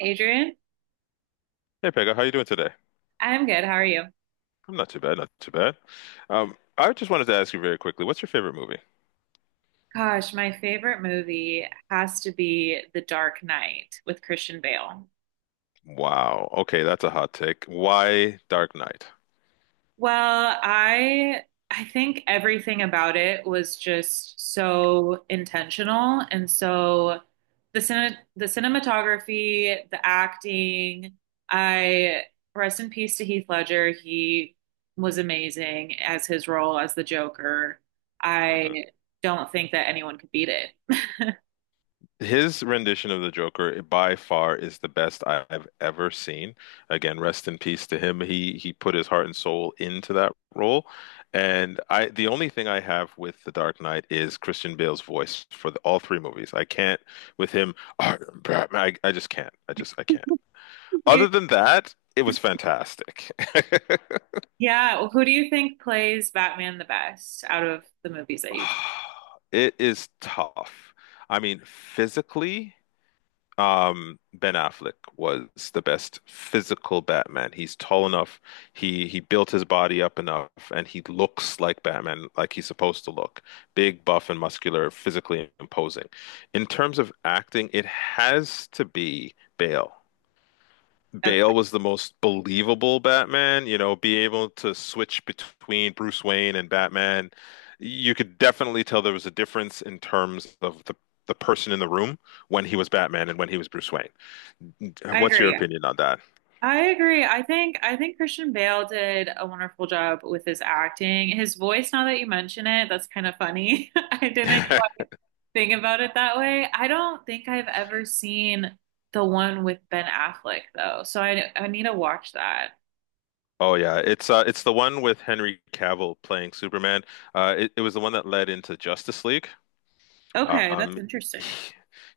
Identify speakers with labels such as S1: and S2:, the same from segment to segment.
S1: Adrian,
S2: Hey Pega, how you doing today?
S1: I'm good. How are you?
S2: I'm not too bad, not too bad. I just wanted to ask you very quickly, what's your favorite movie?
S1: Gosh, my favorite movie has to be The Dark Knight with Christian Bale.
S2: Wow. Okay, that's a hot take. Why Dark Knight?
S1: Well, I think everything about it was just so intentional and so the cinematography, the acting, I rest in peace to Heath Ledger. He was amazing as his role as the Joker.
S2: Mhm.
S1: I don't think that anyone could beat it.
S2: His rendition of the Joker by far is the best have ever seen. Again, rest in peace to him. He put his heart and soul into that role. And I the only thing I have with The Dark Knight is Christian Bale's voice for the, all 3 movies. I can't with him, "I Batman." I just can't. I just I can't. Other than that, it was fantastic.
S1: Yeah, well, who do you think plays Batman the best out of the movies that you've?
S2: It is tough. I mean, physically Ben Affleck was the best physical Batman. He's tall enough. He built his body up enough, and he looks like Batman, like he's supposed to look. Big, buff, and muscular, physically imposing. In terms of acting, it has to be Bale. Bale
S1: Okay,
S2: was the most believable Batman, you know, be able to switch between Bruce Wayne and Batman. You could definitely tell there was a difference in terms of the person in the room when he was Batman and when he was Bruce Wayne.
S1: I
S2: What's your
S1: agree.
S2: opinion on that?
S1: I agree. I think Christian Bale did a wonderful job with his acting. His voice, now that you mention it, that's kind of funny. I didn't quite think about it that way. I don't think I've ever seen the one with Ben Affleck though, so I need to watch that.
S2: Oh yeah, it's the one with Henry Cavill playing Superman. It was the one that led into Justice League.
S1: Okay, that's
S2: Um, he,
S1: interesting.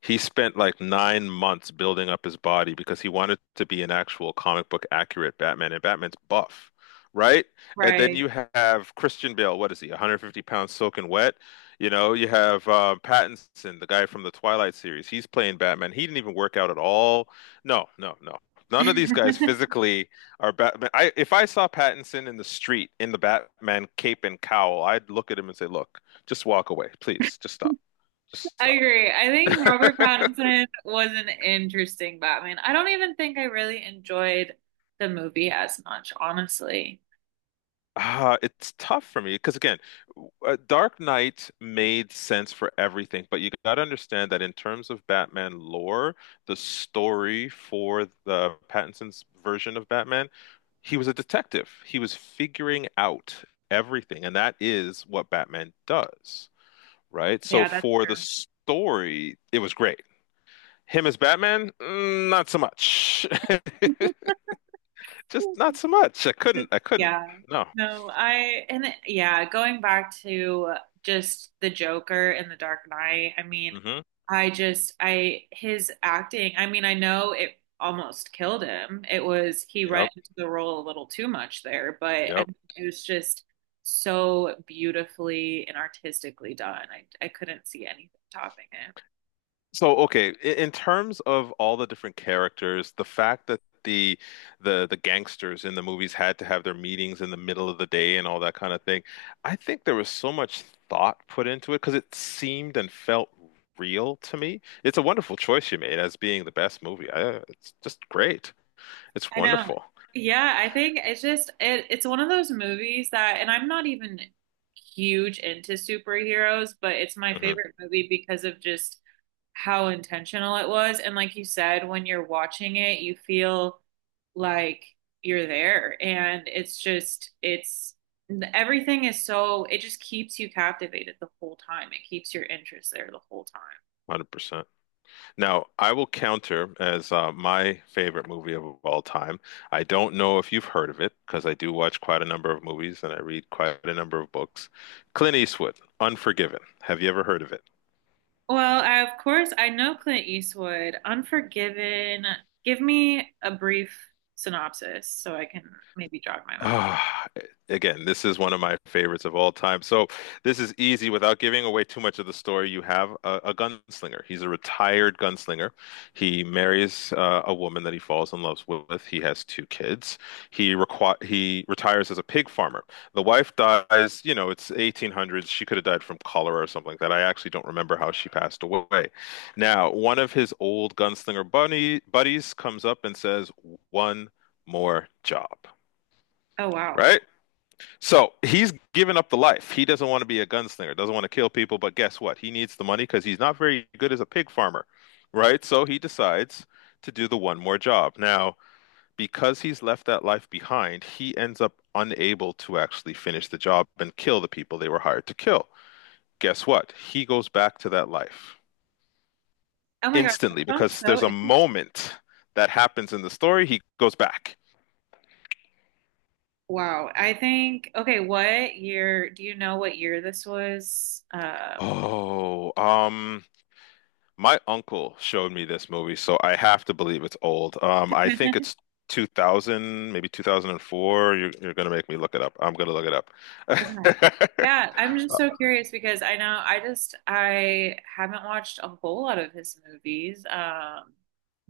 S2: he spent like 9 months building up his body because he wanted to be an actual comic book accurate Batman, and Batman's buff, right? And then
S1: Right.
S2: you have Christian Bale. What is he? 150 pounds soaking wet. You know, you have Pattinson, the guy from the Twilight series. He's playing Batman. He didn't even work out at all. No, no, no. None of these guys physically are Batman. I, if I saw Pattinson in the street in the Batman cape and cowl, I'd look at him and say, "Look, just walk away, please. Just stop."
S1: I
S2: Stop.
S1: agree. I think Robert Pattinson was an interesting Batman. I don't even think I really enjoyed the movie as much, honestly.
S2: It's tough for me because again, Dark Knight made sense for everything, but you got to understand that in terms of Batman lore, the story for the Pattinson's version of Batman, he was a detective. He was figuring out everything, and that is what Batman does, right? So
S1: Yeah, that's
S2: for the
S1: true.
S2: story, it was great. Him as Batman, mm, not so much. Just not so much. I couldn't. I couldn't.
S1: Yeah.
S2: No.
S1: No, I and it- yeah, going back to just the Joker in The Dark Knight, I mean,
S2: Hmm.
S1: I just I his acting, I mean, I know it almost killed him. It was he
S2: Yep.
S1: went into the role a little too much there, but I
S2: Yep.
S1: mean, it was just so beautifully and artistically done. I couldn't see anything topping it.
S2: So okay, in terms of all the different characters, the fact that the gangsters in the movies had to have their meetings in the middle of the day and all that kind of thing, I think there was so much thought put into it because it seemed and felt real to me. It's a wonderful choice you made as being the best movie. I, it's just great. It's
S1: I know.
S2: wonderful.
S1: Yeah, I think it's one of those movies that, and I'm not even huge into superheroes, but it's my
S2: Hmm.
S1: favorite movie because of just how intentional it was. And like you said, when you're watching it, you feel like you're there. And it's just it's everything is so, it just keeps you captivated the whole time. It keeps your interest there the whole time.
S2: Now, I will counter as my favorite movie of all time. I don't know if you've heard of it because I do watch quite a number of movies and I read quite a number of books. Clint Eastwood, Unforgiven. Have you ever heard of it?
S1: Well, I, of course, I know Clint Eastwood. Unforgiven. Give me a brief synopsis so I can maybe jog my memory.
S2: Ah, again, this is one of my favorites of all time. So this is easy without giving away too much of the story. You have a gunslinger. He's a retired gunslinger. He marries a woman that he falls in love with. He has 2 kids. He retires as a pig farmer. The wife dies, you know, it's 1800s. She could have died from cholera or something like that. I actually don't remember how she passed away. Now, one of his old gunslinger bunny buddies comes up and says, "One more job."
S1: Oh, wow.
S2: Right? So he's given up the life. He doesn't want to be a gunslinger, doesn't want to kill people, but guess what? He needs the money because he's not very good as a pig farmer, right? So he decides to do the one more job. Now, because he's left that life behind, he ends up unable to actually finish the job and kill the people they were hired to kill. Guess what? He goes back to that life
S1: Oh my God.
S2: instantly
S1: That sounds
S2: because
S1: so
S2: there's a
S1: interesting.
S2: moment that happens in the story. He goes back.
S1: Wow. I think, okay, what year? Do you know what year this was?
S2: Oh, my uncle showed me this movie, so I have to believe it's old. I think it's 2000, maybe 2004. You're gonna make me look it up. I'm gonna look it up.
S1: Okay. Yeah, I'm just so curious because I know I just I haven't watched a whole lot of his movies.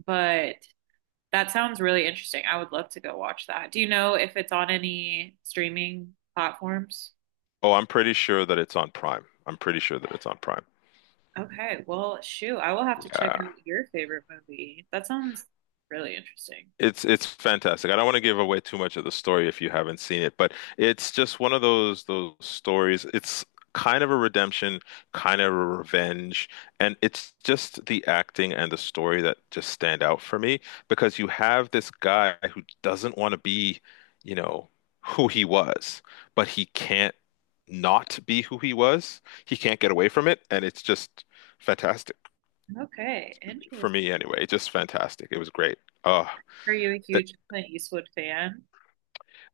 S1: But that sounds really interesting. I would love to go watch that. Do you know if it's on any streaming platforms?
S2: Oh, I'm pretty sure that it's on Prime. I'm pretty sure that it's on Prime.
S1: Okay, well, shoot, I will have to check out
S2: Yeah.
S1: your favorite movie. That sounds really interesting.
S2: It's fantastic. I don't want to give away too much of the story if you haven't seen it, but it's just one of those stories. It's kind of a redemption, kind of a revenge, and it's just the acting and the story that just stand out for me because you have this guy who doesn't want to be, you know, who he was, but he can't not be who he was. He can't get away from it, and it's just fantastic
S1: Okay, interesting.
S2: for me anyway. Just fantastic. It was great. Oh.
S1: Are you a huge Clint Eastwood fan?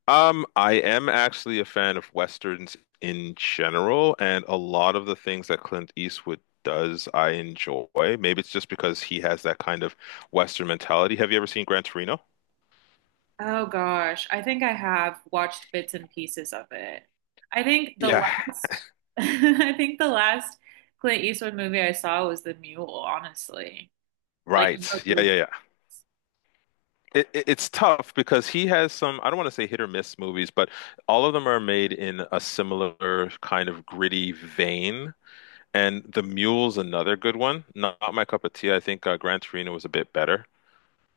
S2: I am actually a fan of westerns in general, and a lot of the things that Clint Eastwood does, I enjoy. Maybe it's just because he has that kind of western mentality. Have you ever seen Gran Torino?
S1: Oh gosh, I think I have watched bits and pieces of it. I think the
S2: Yeah.
S1: last, I think the last Clint Eastwood movie I saw was The Mule, honestly. Like the
S2: Right.
S1: most
S2: Yeah, yeah,
S1: recent.
S2: yeah. It's tough because he has some, I don't want to say hit or miss movies, but all of them are made in a similar kind of gritty vein. And The Mule's another good one. Not, not my cup of tea. I think Gran Torino was a bit better.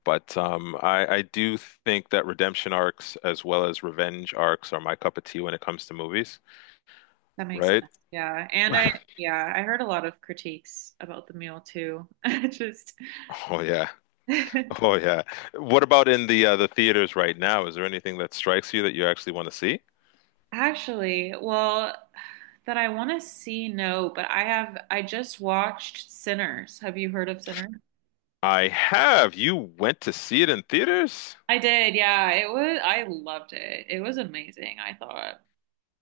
S2: I do think that redemption arcs as well as revenge arcs are my cup of tea when it comes to movies,
S1: That makes sense.
S2: right?
S1: Yeah. And I, yeah, I heard a lot of critiques about the meal too. Just
S2: Oh yeah. Oh yeah. What about in the theaters right now? Is there anything that strikes you that you actually want to see?
S1: actually, well, that I want to see, no, but I have, I just watched Sinners. Have you heard of Sinners?
S2: I have. You went to see it in theaters?
S1: I did. Yeah. It was, I loved it. It was amazing, I thought.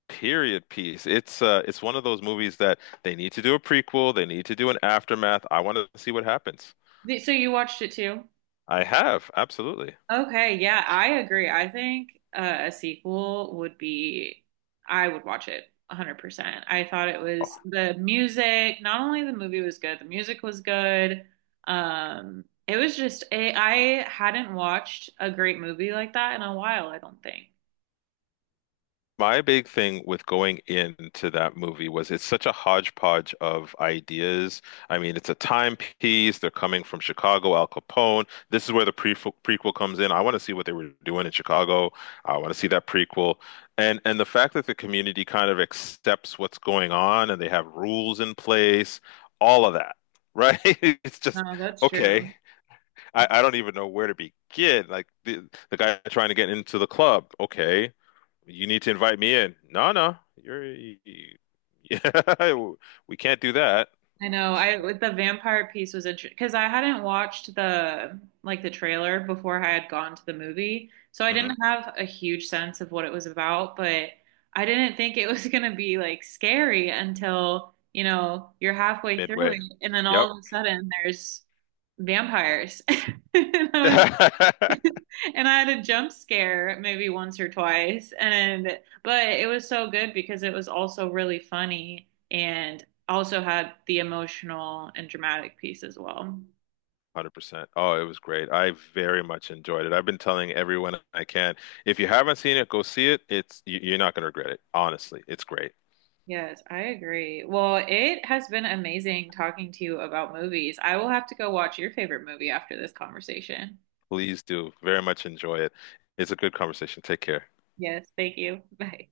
S2: Period piece. It's one of those movies that they need to do a prequel, they need to do an aftermath. I want to see what happens.
S1: The- So you watched it too?
S2: I have, absolutely.
S1: Okay, yeah, I agree. I think a sequel would be, I would watch it 100%. I thought it was the music. Not only the movie was good, the music was good. It was just, it, I hadn't watched a great movie like that in a while, I don't think.
S2: My big thing with going into that movie was it's such a hodgepodge of ideas. I mean, it's a timepiece. They're coming from Chicago, Al Capone. This is where the prequel comes in. I want to see what they were doing in Chicago. I want to see that prequel. And the fact that the community kind of accepts what's going on and they have rules in place, all of that, right? It's just
S1: No, that's
S2: okay.
S1: true.
S2: I don't even know where to begin. Like the guy trying to get into the club, okay. You need to invite me in. No, no, you're yeah, we can't do that.
S1: I know. I with the vampire piece was interesting because I hadn't watched the like the trailer before I had gone to the movie, so I
S2: Hmm.
S1: didn't have a huge sense of what it was about. But I didn't think it was gonna be like scary until, you know, you're halfway through
S2: Midway.
S1: it, and then
S2: Yep.
S1: all of a sudden there's vampires. And I was,
S2: 100%.
S1: and I had a jump scare maybe once or twice. And but it was so good because it was also really funny and also had the emotional and dramatic piece as well.
S2: Oh, it was great. I very much enjoyed it. I've been telling everyone I can. If you haven't seen it, go see it. You're not going to regret it. Honestly, it's great.
S1: Yes, I agree. Well, it has been amazing talking to you about movies. I will have to go watch your favorite movie after this conversation.
S2: Please do. Very much enjoy it. It's a good conversation. Take care.
S1: Yes, thank you. Bye.